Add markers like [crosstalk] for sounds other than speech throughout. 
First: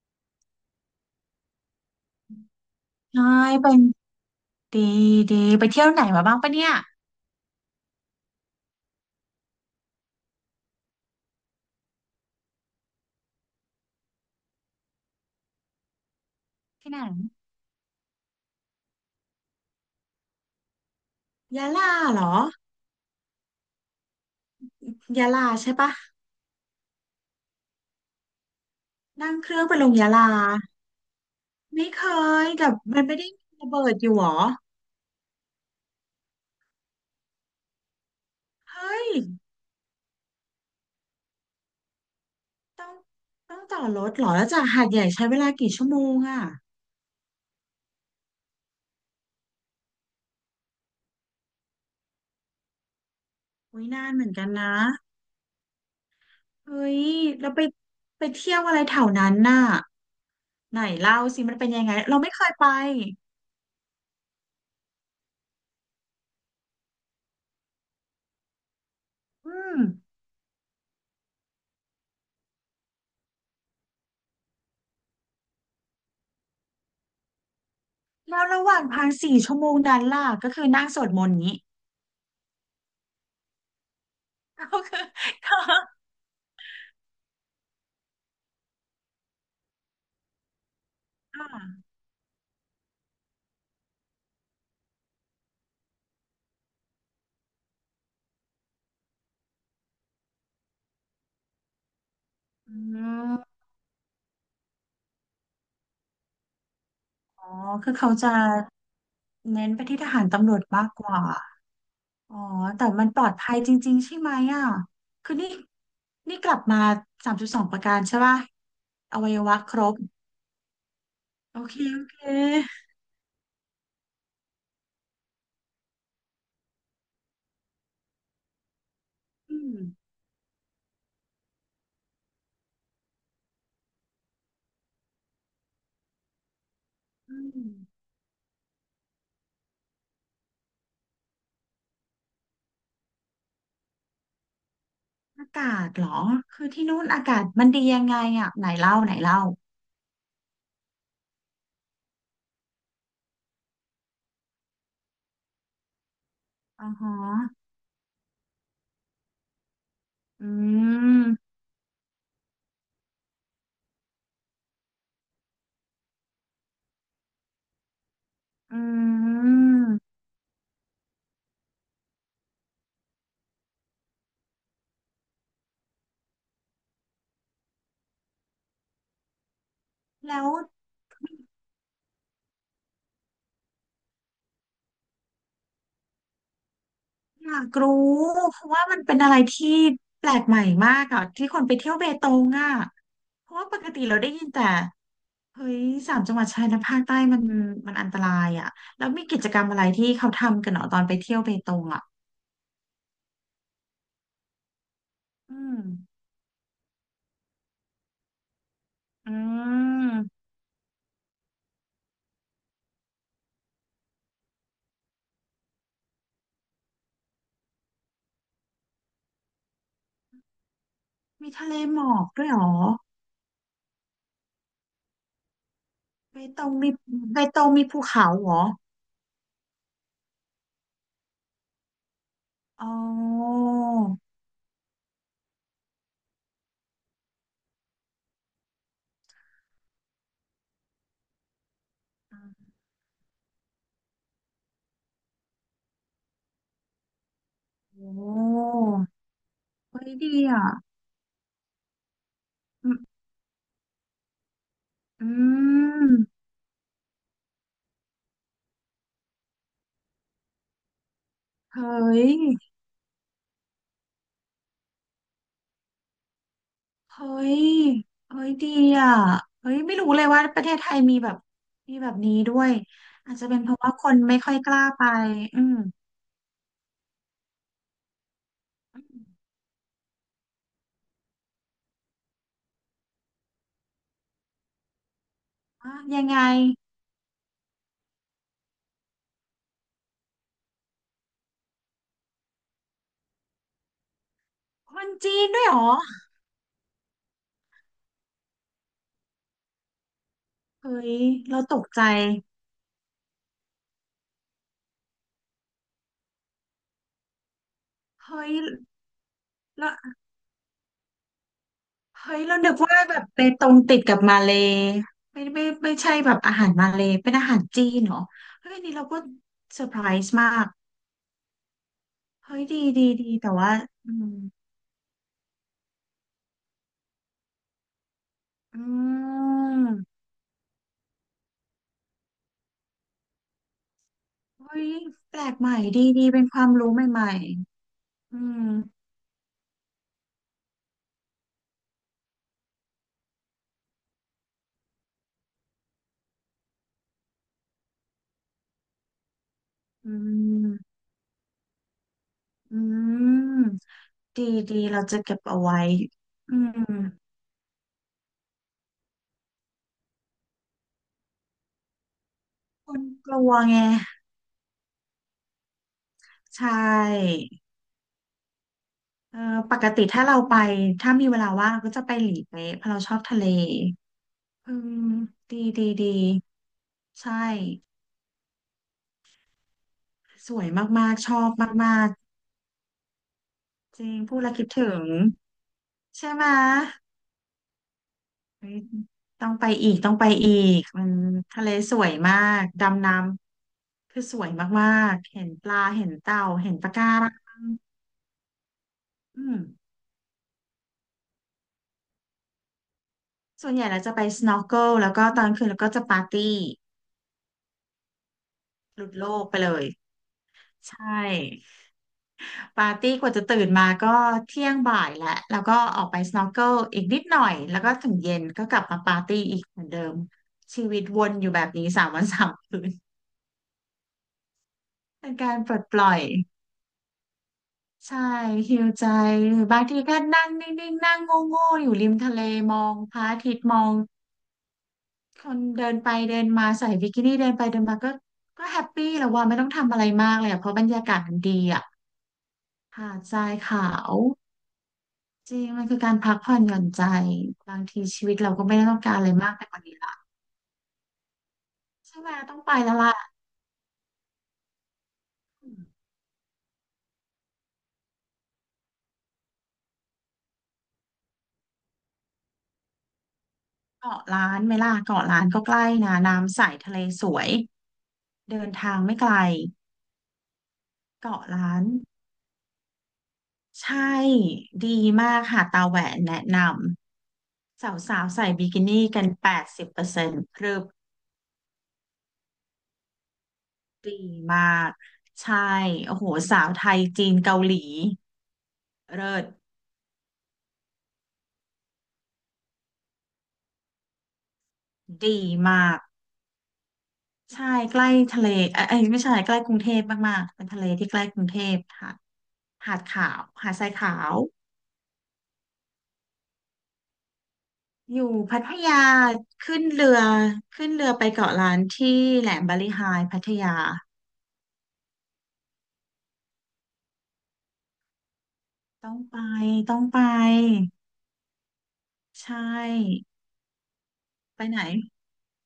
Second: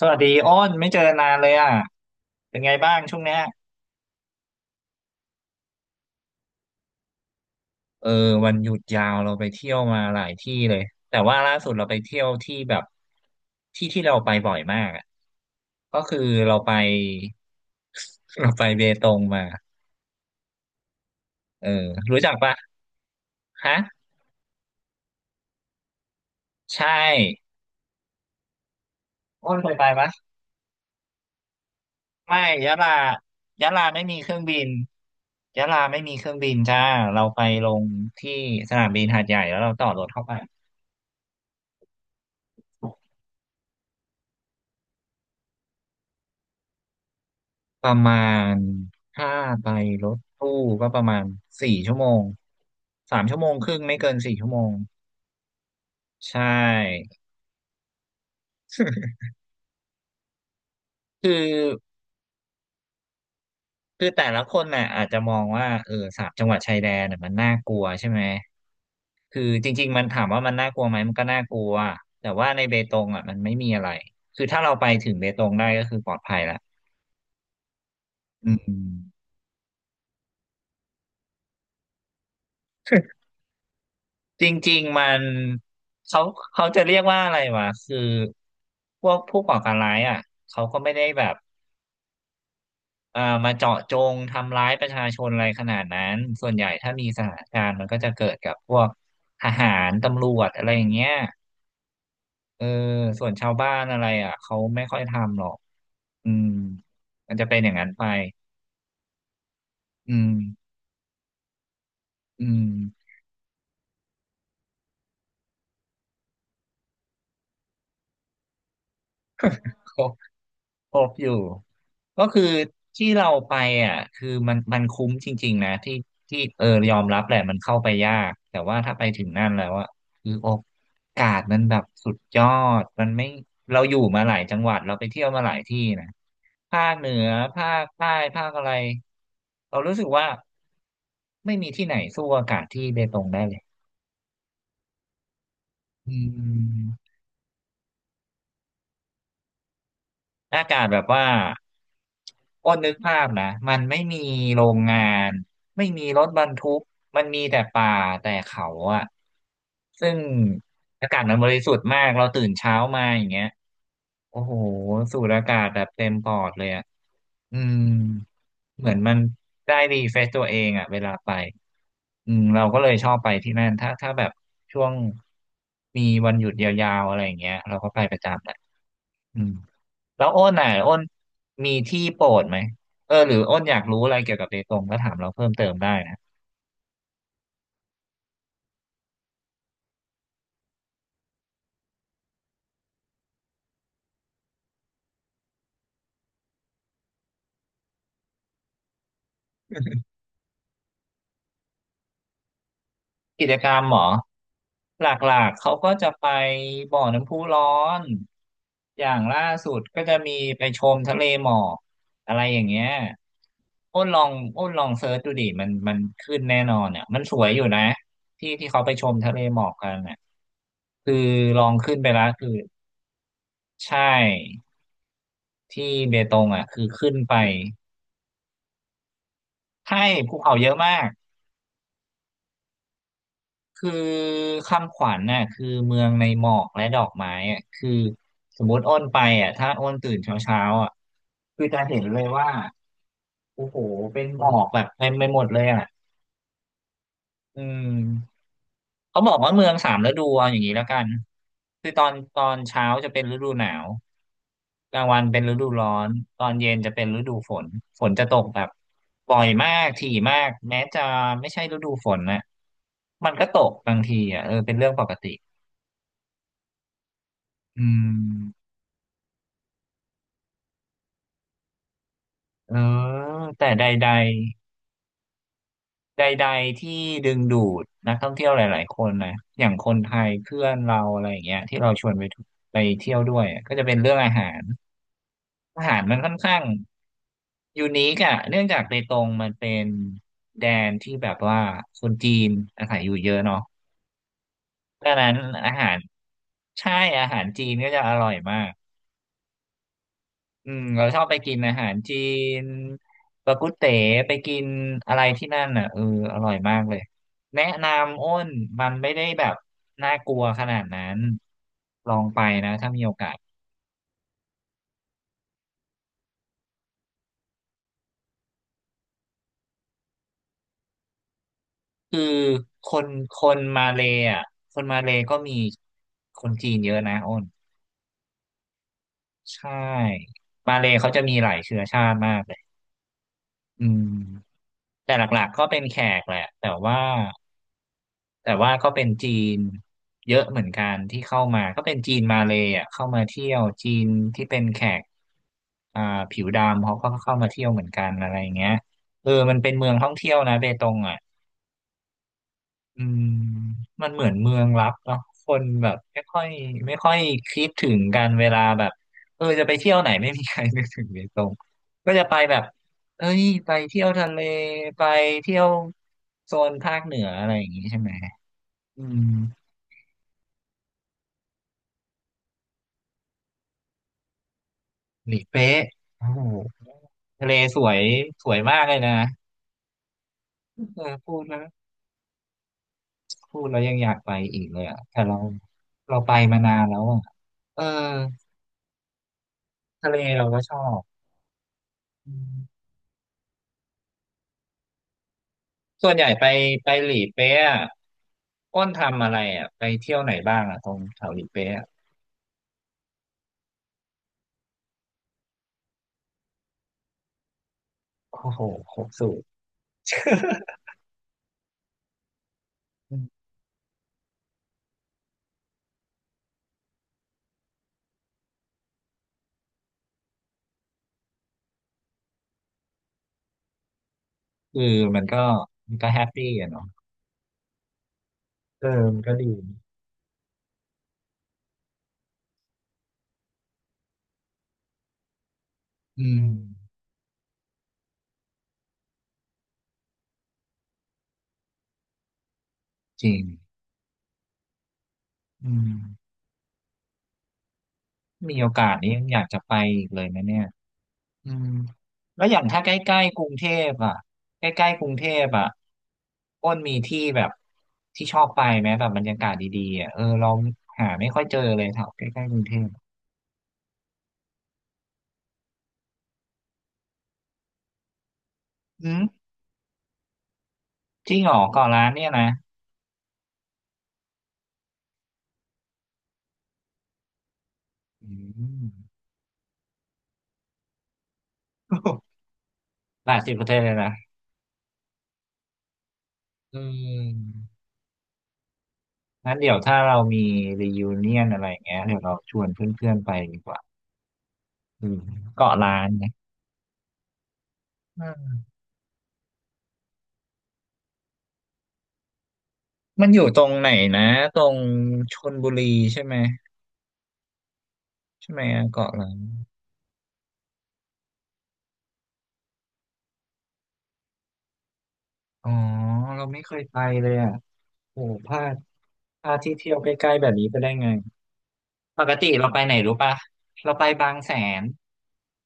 สวัสดีอ้นไม่เจอนานเลยอ่ะเป็นไงบ้างช่วงใช่เนี้ยเป็นดีดีไปเที่ยวไหนมาบ้างปะเนี่ยเออวันหยุดยาวเราไปเที่ยวมาหลายที่เลยแต่ว่าล่าสุดเราไปเที่ยวที่แบบที่ที่เราไปบ่อยมากอะก็คือเราไป ที่ไหน [laughs] เราไปเบตงมาเอยะอลารู้เหรจัอกปะฮะยะลาใช่ปะใช่นั่งเคอ้นรื่องเคไปยไปลงปะยะลาไม่เคไม่ยแต่ยะลามันไม่ได้มียะระลาเบิดไม่อยู่มีหรเคอรื่องบินยะลาไม่มีเครื่องบินจ้าเราไปลงที่สนามเฮ้บินยหาดใหญ่แล้วเราต่อรถเข้าไป ต้องต้องต่อรถเหรอแล้วจากหาดใหญ่ใช้เวลากี่ชั่วโมงอ่ะประมาณถ้าไปรถตู้ก็ประมาณสี่ชั่วโมงสามชั่วโมงครึ่งอุ้ยไม่นาเกินนเหมือสี่นกัชั่นวโมงนะใชเฮ้ย่ แล้วไปไปเที่ยวอะไรแถว [laughs] นั้นน่ะไหนเล่าคือสิมันเป็นยังไงเราไม่เคยไปคือแต่ละคนน่ะอาจจะมองว่าเออสามจังหวัดชายแดนน่ะมันน่ากลัวใช่ไหมคืออืจมริงๆมันถามว่ามันน่ากลัวไหมมันก็น่ากลัวแต่ว่าในเบตงอ่ะมันไม่มีอะไรคือถ้าเราไปถึงเบตงได้ก็คือปลอดภัยละแล้วอืระหว่างม ทางสี่ชั่วโมงนั้นล่ะก็คือนั่งสวดมนต์อย่างนี้ จ [laughs] ริก็งๆคืมัอ นเขาเขาจะเรียกว่าอะไรวะคือพวกผู้ก่อการร้ายอ่ะเขาก็ไม่ได้แบบค่ะมาเจาะจงทำร้ายประชาชนอะไรขนาดนั้นส่วนใหญ่ถ้ามีสถานการณ์มันก็จะเกิดกับพวกทหารตำรวจอะไรอย่างเงี้ยเอออืส่วนชาวมบ้านอะไรอ่ะเขาไม่ค่อยทำหรอกอืมมันจะอ๋อ เป็นอย่างนั้นคือไปเขาจะเน้นไปที่ทอืหารมตำรวจมากกว่า อ๋อ อืแต่มันม ปลอดภัยจริงๆ ใช่ไหมอ่ะ คือนี่กลับมาสามจุดสองประการใช่ป่ะอวัยวะครบครบอยู่โอเคโอเค ก็คือที่เราไปอ่ะคือมันคุ้มจริงๆนะที่ที่เออยอมรับแหละมันเข้าไปยากแต่ว่าถ้าไปถึงนั่นอืแล้วมอ่ะคือโอกาสมันแบบสุดยอดมันไม่เราอยู่มาหลายจังหวัดเราไปเที่ยวมาหลายที่นะภาคเหนืออืภามคใต้ภาคอะไรเรารู้สึกว่าไม่มีที่ไหนสู้อากาศที่เบตงได้เลยอากาศเหรอือ คือที่นู่นม อากาศมันดียังไงอ่ะไหนเล่าไหนเล่า อากาศแบบว่าอ้นนึกภาพนะมันไม่มีโรงงานไม่มีรถบรรทุกอ๋อฮะมันมีแต่ป่าแต่เขาอะซึ่งอือากาศม มันบริสุทธิ์มากเราตื่นเช้ามาอย่างเงี้ยโอ้โหสูดอากาศแบบเต็มปอดเลยอะอืมอืเหมือนมันได้รีเฟม รชตัวเองอะเวลาไปอืมเราก็เลยชอบไปที่นั่นถ้าแบบช่วงมีวันหยุดยาวๆอะไรอย่างเงี้ยเราก็ไปประจำแหละอืม แล้วแล้อ้ว นอ่ะอ้นมีที่โปรดไหมเออหรืออ้นอยากรู้อะไรเกี่ยวกับเบตงก็ถามเราเพิ่มเติมได้นะอยากรู้เพราะว่ามันเป็นอะไรที่แปลกใหม่มากอ่ะที่คนไปเที่ยวเบตงอ่ะเพราะว่าปกติเราได้ยินแต่เฮ้ยสามจังหวัดชายแดนภาคใต้มันอันตรายอ่ะแล้วมีกิจกรรมอะไรที่เขาทำกันเหรอตอนไปเที่ยวเบตงอ่ะกิจกรรมเหรอหลักอืๆเขามก็จะไปบ่อน้ำพุร้อนอย่างอืล่าสุดก็จะมีมไปชมทะเลหมอกอะไรอย่างเงี้ยอ้นลองอ้นลองเซิร์ชดูดิมันขึ้นแน่นอนเนี่ยมันสวยอยู่นะที่ที่เขาไปชมทะเลหมอกกันอ่ะคือมีลอทะเลงขึ้หนมไปอแล้วกด้คืวอยเหรอใช่ที่เบตเบงตอ่ะงคือมีขึ้นไป เบตงมีภูเขาเหรอใช่ภูเขาเยอะมากอ๋อคือคำขวัญน่ะคือเมืองในหมอกและดอกไม้อ่ะคือสมมติอ้นไปอ่ะถ้าอ้นตื่นเช้าเช้าอ่ะคือจะเห็นเลยว่าโอ้โหเป็นหมอกแบบเต็มไปหมดเลยอ่ะอืโอม ้เขาบอกว่าเมืองสามเฮ้ฤยดูดีเอาอย่างอ่ะนี้แล้วกันคือตอนเช้าอืมจะเป็นฤดูหนาวกลางวันอืเป็นฤดูร้อนมตอนเย็นจะเป็นฤดูฝนฝนจะตกแบบบ่อยมากถี่มากแม้จะไม่ใช่ฤเฮ้ดูฝนย นะมันก็ตกบางทีอ่ะเออเป็นเรื่องปกติเฮ้ยอืเฮ้ยมดีอ่ะเฮ้ยไม่รู้เลยว่าประเทศไทยมีแบบมีแบบนี้ด้วยเอออาจจะเป็นแต่เพราะใดว่าคใดนไม่ค่อยกล้าไปอืมใดใดๆที่ดึงดูดนักท่องเที่ยวหลายๆคอืนนะมอย่างคนไทยเพื่อนเราอะไรอย่างเงี้ยที่เราชวนไปทุไปเที่ยวด้วยอะก็จะเป็นเรื่องอาหารอาอ่ะหารมันยังค่อนไงข้าง ยูนิคอะเนื่องจากเบตงมันเป็นแดนที่แบบว่าคนจีนอาศัยอยู่เยอะเนาะคดันงนั้นจีนด้วยอาเหรอหารใช่อาหารจีนก็จะอร่อยมากอืมเฮ้เรายชอบไปกินเราอาตกหารใจ จีนปากุเต๋ไปกินอะไรที่นั่นอ่ะเอออร่อยมากเลยแนะนำอ้เฮ้นยมันไม่ได้แบบแล้วน่ากลัวขนาดนั้นลองเฮ้ไปยเรานะนึกถ้าว่ามีโอแบบกาสไปตรงติดกับมาเลย์ไม่ไม่ไม่ใช่แบบอาหารมาเลย์เป็นอาหารจีนเหรอเฮ้ยอันนี่เราก็เซอร์ไพรส์มากคือเฮ้ยดีคนดีดีคแต่นว่ามาเลอืย์มอ่ะคนมาเลย์ก็มีคนจีนเยอะนะอ้น อืใช่ม มาเลย์เขาจะมีหลายเชื้อชาติมากเลยอืมเฮ้ยแต่หแปลลักกๆก็ใหม่เป็นแขดีกดีแหละเป็นควาแต่มรู้ว่าใหม่ๆอืแต่มว่าก็เป็นจีนเยอะเหมือนกันที่เข้ามาก็เป็นจีนมาเลย์อะเข้ามาเที่ยวจีนที่เป็นแขกอ่าผิวดำเขาก็เข้ามาเที่ยวเหมือนกันอะไรอย่างเงี้ยเออมันเป็นเมืองท่อืองเที่ยวนะเบตงมอ่ะ อือืมมมันเหมือนดีเมืองดีลับเราจะเนาะเก็บคเอานไว้แบบไม่ค่อยอืมไม่ค่อยคิดถึงกันเวลาแบบเออจะไปเที่ยวไหนไม่มีใครนึกถึงเลยตรงก็จะไปแบบคนเอ้กยลัวไปไงเที่ยวทะเลไปเที่ยวโซใช่นภาคเหนืออะไรอย่างงี้ใช่ไหมอืมเออปกติถ้าเราไปถ้ามีเวลาว่างก็จะไปหลีเป๊ะเพราะเราชอบทะเลอืมหลีดีเป๊ะดีดีโอ้โหใช่ทะเลสวยสวยมากเลยนะสวยเออมากๆชพูดอบแล้วมากยังๆจอริยางกไปพูดแล้วอีคิกดเลยถึอ่ะงแต่เราใช่ไปไหม มานานแล้วอ่ะเออเฮ้ยทะต้องเลไปเราอีก็ชอกบ มันทะเลสวยมากดำน้ำคือสวยมากๆเห็นปลาเห็ส่นวนใหญ่เต่าไปเห็นปะกาหลีรัเป๊ะงอะอ้นทำอะไรอืมอ่ะไปเที่ยวไหนบ้างอ่ะตรงแถวหลีเป๊ะอะส่วนใหญ่เราจะไป snorkel แล้วก็ตอนคืนแล้วก็จะปาร์ตี้โอ้โหคหรลุบดโลสูตกร ไปเลยใช่ปาร์ตี้กว่าจะ [laughs] ตื่นมาก็เที่ยงบ่ายแล้วแล้วก็ออกไป snorkel อีกนิดหน่อยแล้วก็ถึงเย็นก็กลับมาปาร์ตี้อีกเหมือนเดิมชีวิตวนอยู่แบบนี้สามวันสามคืน คือมั [laughs] นเป็นก็การปลดปล่อแฮย ปปี้อะเนาะใช่ฮิเอลอใจมันก็ดีหรือบางทีก็นั่งนิ่งๆนั่งโง่ๆอยู่ริมทะเลมองพระอาทิตย์มองคนเดินไปอืเดิมนมาใส่บิกินี่เดินไปเดินมาก็ก็แฮปปี้แล้วว่าไม่ต้องทำอะไรมากเลยอะเพราะบรรยากาศมันดีอ่ะหาดจริทงรายขาวจริงอืมันคือการมพักผ่อนหย่อนใจบางทีชีวิตเรามีก็โอไม่ได้กาสต้องนี้การยัอะงไรอยากมากจะไปไปกว่านี้อีกเลยละนะเนี่ยอืมใช่ไหมแล้วอต้องย่างไปถ้าใกแล้วล่ะล้ๆกรุงเทพอ่ะใกล้ๆกรุงเทพอ่ะอืมอ้นมีที่แบบที่ชอบไปไหมแบบบรรยากาศดีๆอ่ะเออเราหาไม่ค่อยเจอเลยแถวใกล้ๆกรุงเทพเกาะล้านไหมล่ะเกาะล้านก็ใกล้นะน้ำใสทะเลสวยเดินทางอืไม่ไกลม จริงเกาะเหรอล้าน เกาะล้านเนี่ยนะใช่ ดีมากค่ะตาแหวนแนะนำสาวอืๆใส่บิกิม นี่กันแปดสิบเปอร์เซ็นต์พรึบ [laughs] หลายสิบประเทศเลยนะดีมาก ใช่ โอ้โหสาวอืไทยจีนเกามหลีเลิศงั้นเดี๋ยวถ้าเรามีรียูเนียนอะไรอย่างเงี้ยเดี๋ยวเราชวนเพื่อนๆไปดีกว่าอืมดีเกาะมาล้าก นเนี่ยใช่ใกล้อืทะเลมเอ้ยเอ้ยไม่ใช่ใกล้กรุงเทพมากๆเป็นทะเลที่ใกล้กรุงเทพค่ะหาดขามันอว ยู่ตรหางดทไหรานยขานะวตรงชลบุรีใช่ไหมอยู่พัทอะยา เกาะล้านขึ้นเรือ ขึ้นเรือไปเกาะล้านที่แหลมบาลีไฮพัทยา อ๋อเราไม่เคยไปเลยอ่ะโอ้พลาดต้องไป ที่เที่ยต้อวงใกไปล้ๆแบบนี้ไปได้ไง ปกติใช่ เราไปไหนรู้ปะเราไปบางแสไปไหนน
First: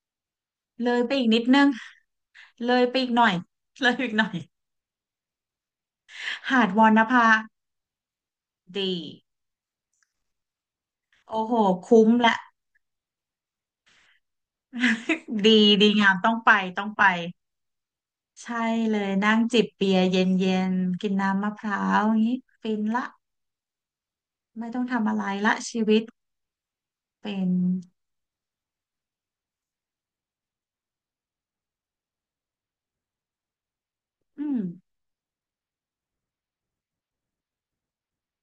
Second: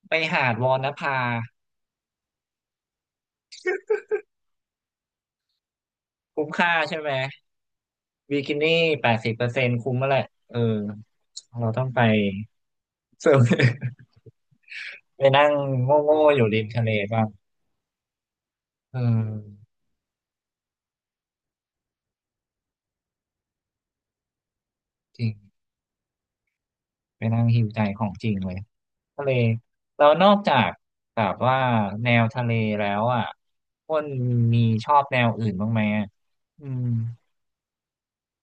ไปหาดวอนเลยไปภาอีกนิดนึงเลยไปอีกหน่อย [laughs] เลยอีกหน่อยคุ้มหาดค่าวรใช่ณไหม ภาบิกินี่ดี80%คุ้มแล้วแหละเออโอ้โหเราต้องไปคุ้มละ เสิร์ฟ [laughs] ไปนั่ [laughs] งดีโดีงามง่ต้อๆงอยู่ไปริมทะต้อเลงไปบ้างใช่เลเอยนั่งจิบอเบียร์เย็นๆกินน้ำมะพร้าวอย่างนี้ฟินละไม่ต้องทำอะจไรริงละชีวิตไปเป็นั่งนหิวใจของจริงเลยทะเลเรานอกจากแบบว่าแนวทะเลแล้วอ่ะอ้นอืมีมชอบแนวอื่นบ้างไหมอะอืม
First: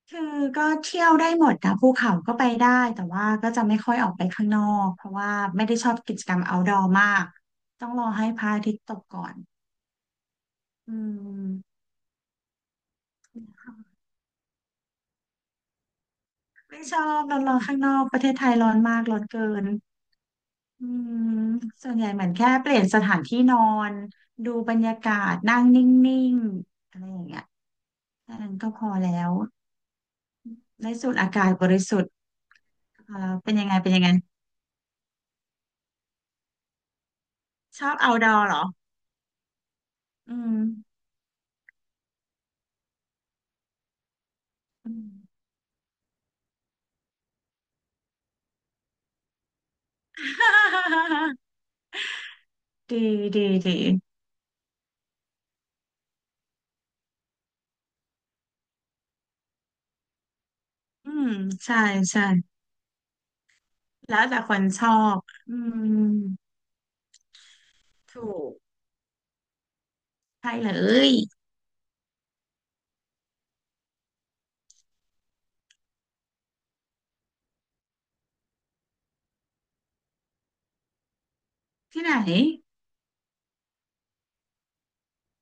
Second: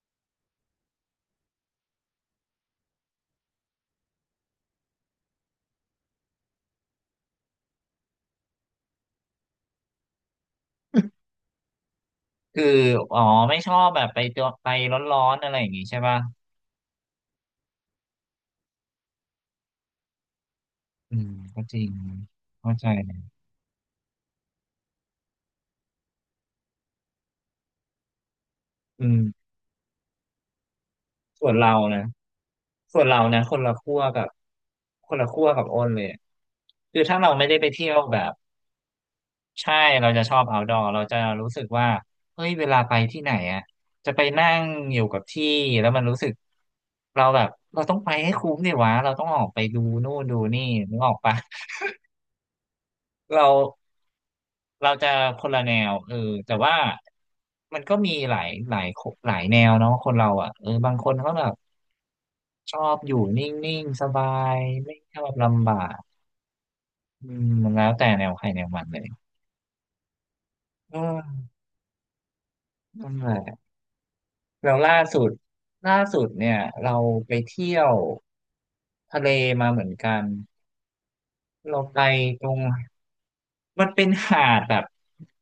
คือก็เที่ยวได้หมดนะภูเขาก็ไปได้แต่ว่าก็จะไม่ค่อยออกไปข้างนอกเพราะว่าไม่ได้ชอบกิจกรรม outdoor มากต้องรอให้พระอาทิตย์ตกก่อนอื [laughs] ม คืออ๋อไม่ชอบแบบไปตัวไปร้อนๆอะไรอย่างงี้ใช่ป่ะไม่ชอบร้อนร้อนข้างนอกประเทศไทยร้อนมากร้อนเกินอือืมมก็จริส่งวนใหญ่เหมือนแค่เปเข้าลี่ยนใจสเลถานยที่นอนดูบรรยากาศนั่งนิ่งๆอะไรอย่างเงี้ยแค่นั้นก็พออืแล้วม ได้สูดอาส่กาศวนบเราริสุนะทธิ์คเป็นนยังละไงเป็นขั้ยัวงไงกับอ้นเลยอะคือถ้าเราไม่ได้ไปชเที่อยบ วแบบ outdoor เหรอใช่เราจะชอือบ ม outdoor เราจะรู้สึกว่าเฮ้ยเวลาไปที่ไหนอ่ะจะไปนั่งอือยู่ม กับที่แล้วมันรู้สึกเราแบบเราต้องไปให้คุ้มดิวะเราต้องออกไปดูนู่นดูนี่นึกออกปะ [laughs] ดี [laughs] เราดีดีจะคนละแนวเออแต่ว่ามันก็มีหลายหลายแนวเนาะคนเราอ่ะเออบางคอืนมเขาแบบ ใช่ใช่ชอบอยู่นิ่งๆ สแล้บาวแต่คยนชอไม่ชบอบอืลำบามกอืมมันแล้วแต่แนถูวใครกแนวมันเลยใช่เลเยออนั่นแหละแล้วล่าสุดเนี่ยเราไปเที่ยวทะเลมาเหมือนกันเราไปที่ไหน ตรงมันเป็นหาดแบบ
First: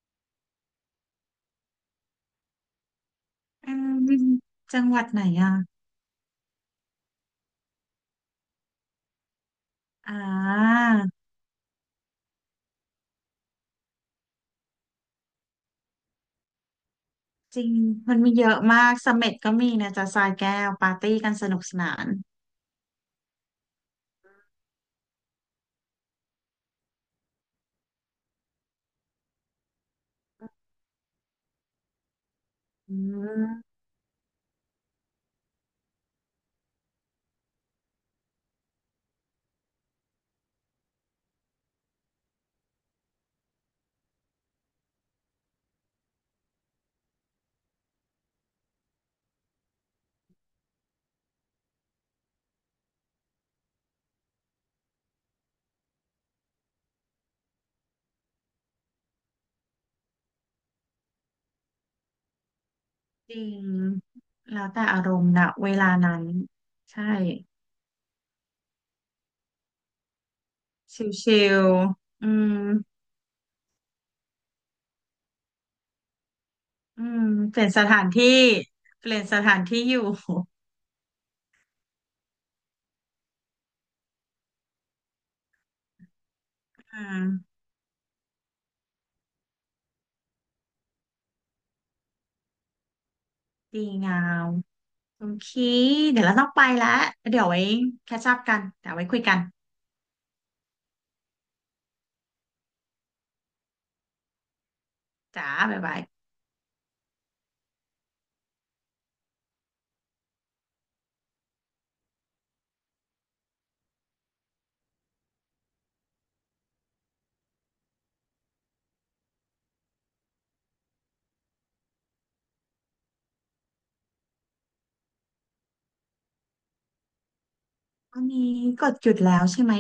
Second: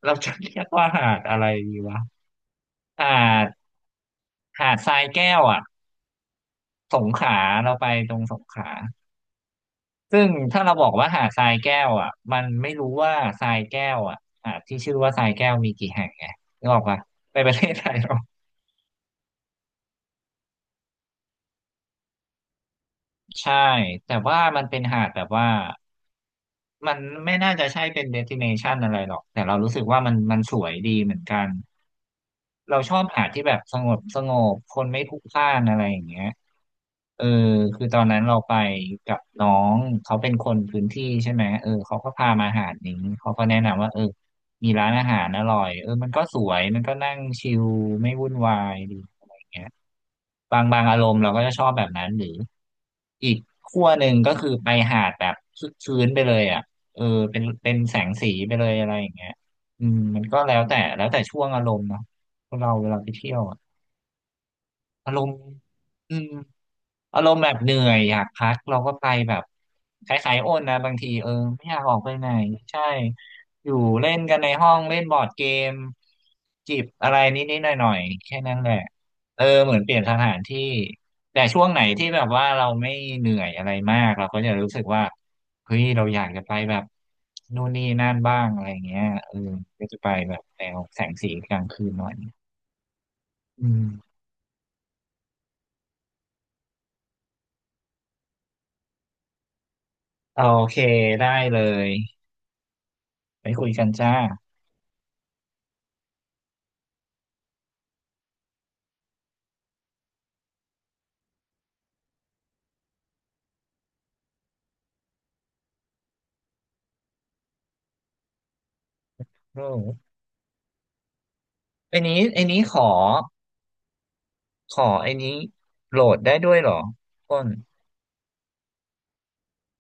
เราจะเรียกว่าหาดอะไรดีวะหาดอืมจังทหราวัยดไหนแก้วอ่ะอ่ะสงขลาเราไปตรงสงขลา อ่ซึ่งถ้าเราาบอกว่าหาดทรายแก้วอ่ะมันไม่รู้ว่าทรายแก้วอ่ะหาดที่ชื่อว่าทรายแก้วมีกี่แห่งไงนึกออกปะในประจเทริงศไทยเรามันมีเยอะมากเสม็ดก็มีนะจ๊ะทรายแก้วปาร์ตี้กันสนุกสนานใช่แต่ว่ามันเป็นหาดแบบว่ามันไม่น่าจะใช่เป็นเดสติเนชันอะไรหรอกแต่เรารู้สึกว่ามันสวยดีเหมือนกัน เราชอือบหาที่แบบสมงบคนไม่พลุกพล่านอะไรอย่างเงี้ยเออคือตอนนั้นเราไปกับน้องเขาเป็นคนพื้นที่ใช่ไหมเออเขาก็พามาหาดนี้เขาก็แนะนำว่าเออมีร้านอาหารอร่อยเออมันก็สวยมันก็นั่งชิลไม่วุ่นวายดีอะไรอย่างเงี้ยบางอารมณ์เราก็จะชอบแบบนั้นหรืออีกขั้วหนึ่งก็คือไปหาดแบบชื้นๆไปเลยอ่ะเออเป็นแสงสีไปเลยอะไรอย่างเงี้ยอืมมันก็แล้วแต่ช่วงอารมณ์เนาะ คนเราเวลาไปเที่จยวริอะงแล้วแต่อารอารมมณ์ณ์นะเวลาอืนั้นมใช่อารมณ์แบบเหนื่อยอยากพักเราก็ไปแบบคล้ายๆโนนะบางทีเออชิลไม่อยากออกไปๆไหอืนมใช่อยู่เล่นกันในห้องเล่นบอร์ดเกมจิบอือะไรมนิเปดๆลี่หยนสน่อยถานๆที่แค่นั้นแหละเปลี่ยนสเออถานเหมือที่นเปอลี่ยนยู่ สถานที่แต่ช่วงไหนที่แบบว่าเราไม่เหนื่อยอะไรมากเราก็จะรู้สึกว่าเฮ้ยเราอยากจะไปแบบ [laughs] อืมนู่นนี่นั่นบ้างอะไรเงี้ยเออก็จะไปแบบแนวแสงสีกลางคืนหน่อยอืดีม งามคุณคีเดี๋ยวเราต้องไปแล้วเดี๋ยวไว้แคชอัพกันเดี๋ยวไว้คุยกันโอเคได้เลยไปคุยกันจ้าจ้าบ๊ายบายอืมไอ้นี้ขอไอ้นี้โหลดได้ด้วยเหรอต้นวันนี้กดหยุดแล้วใช่ไหม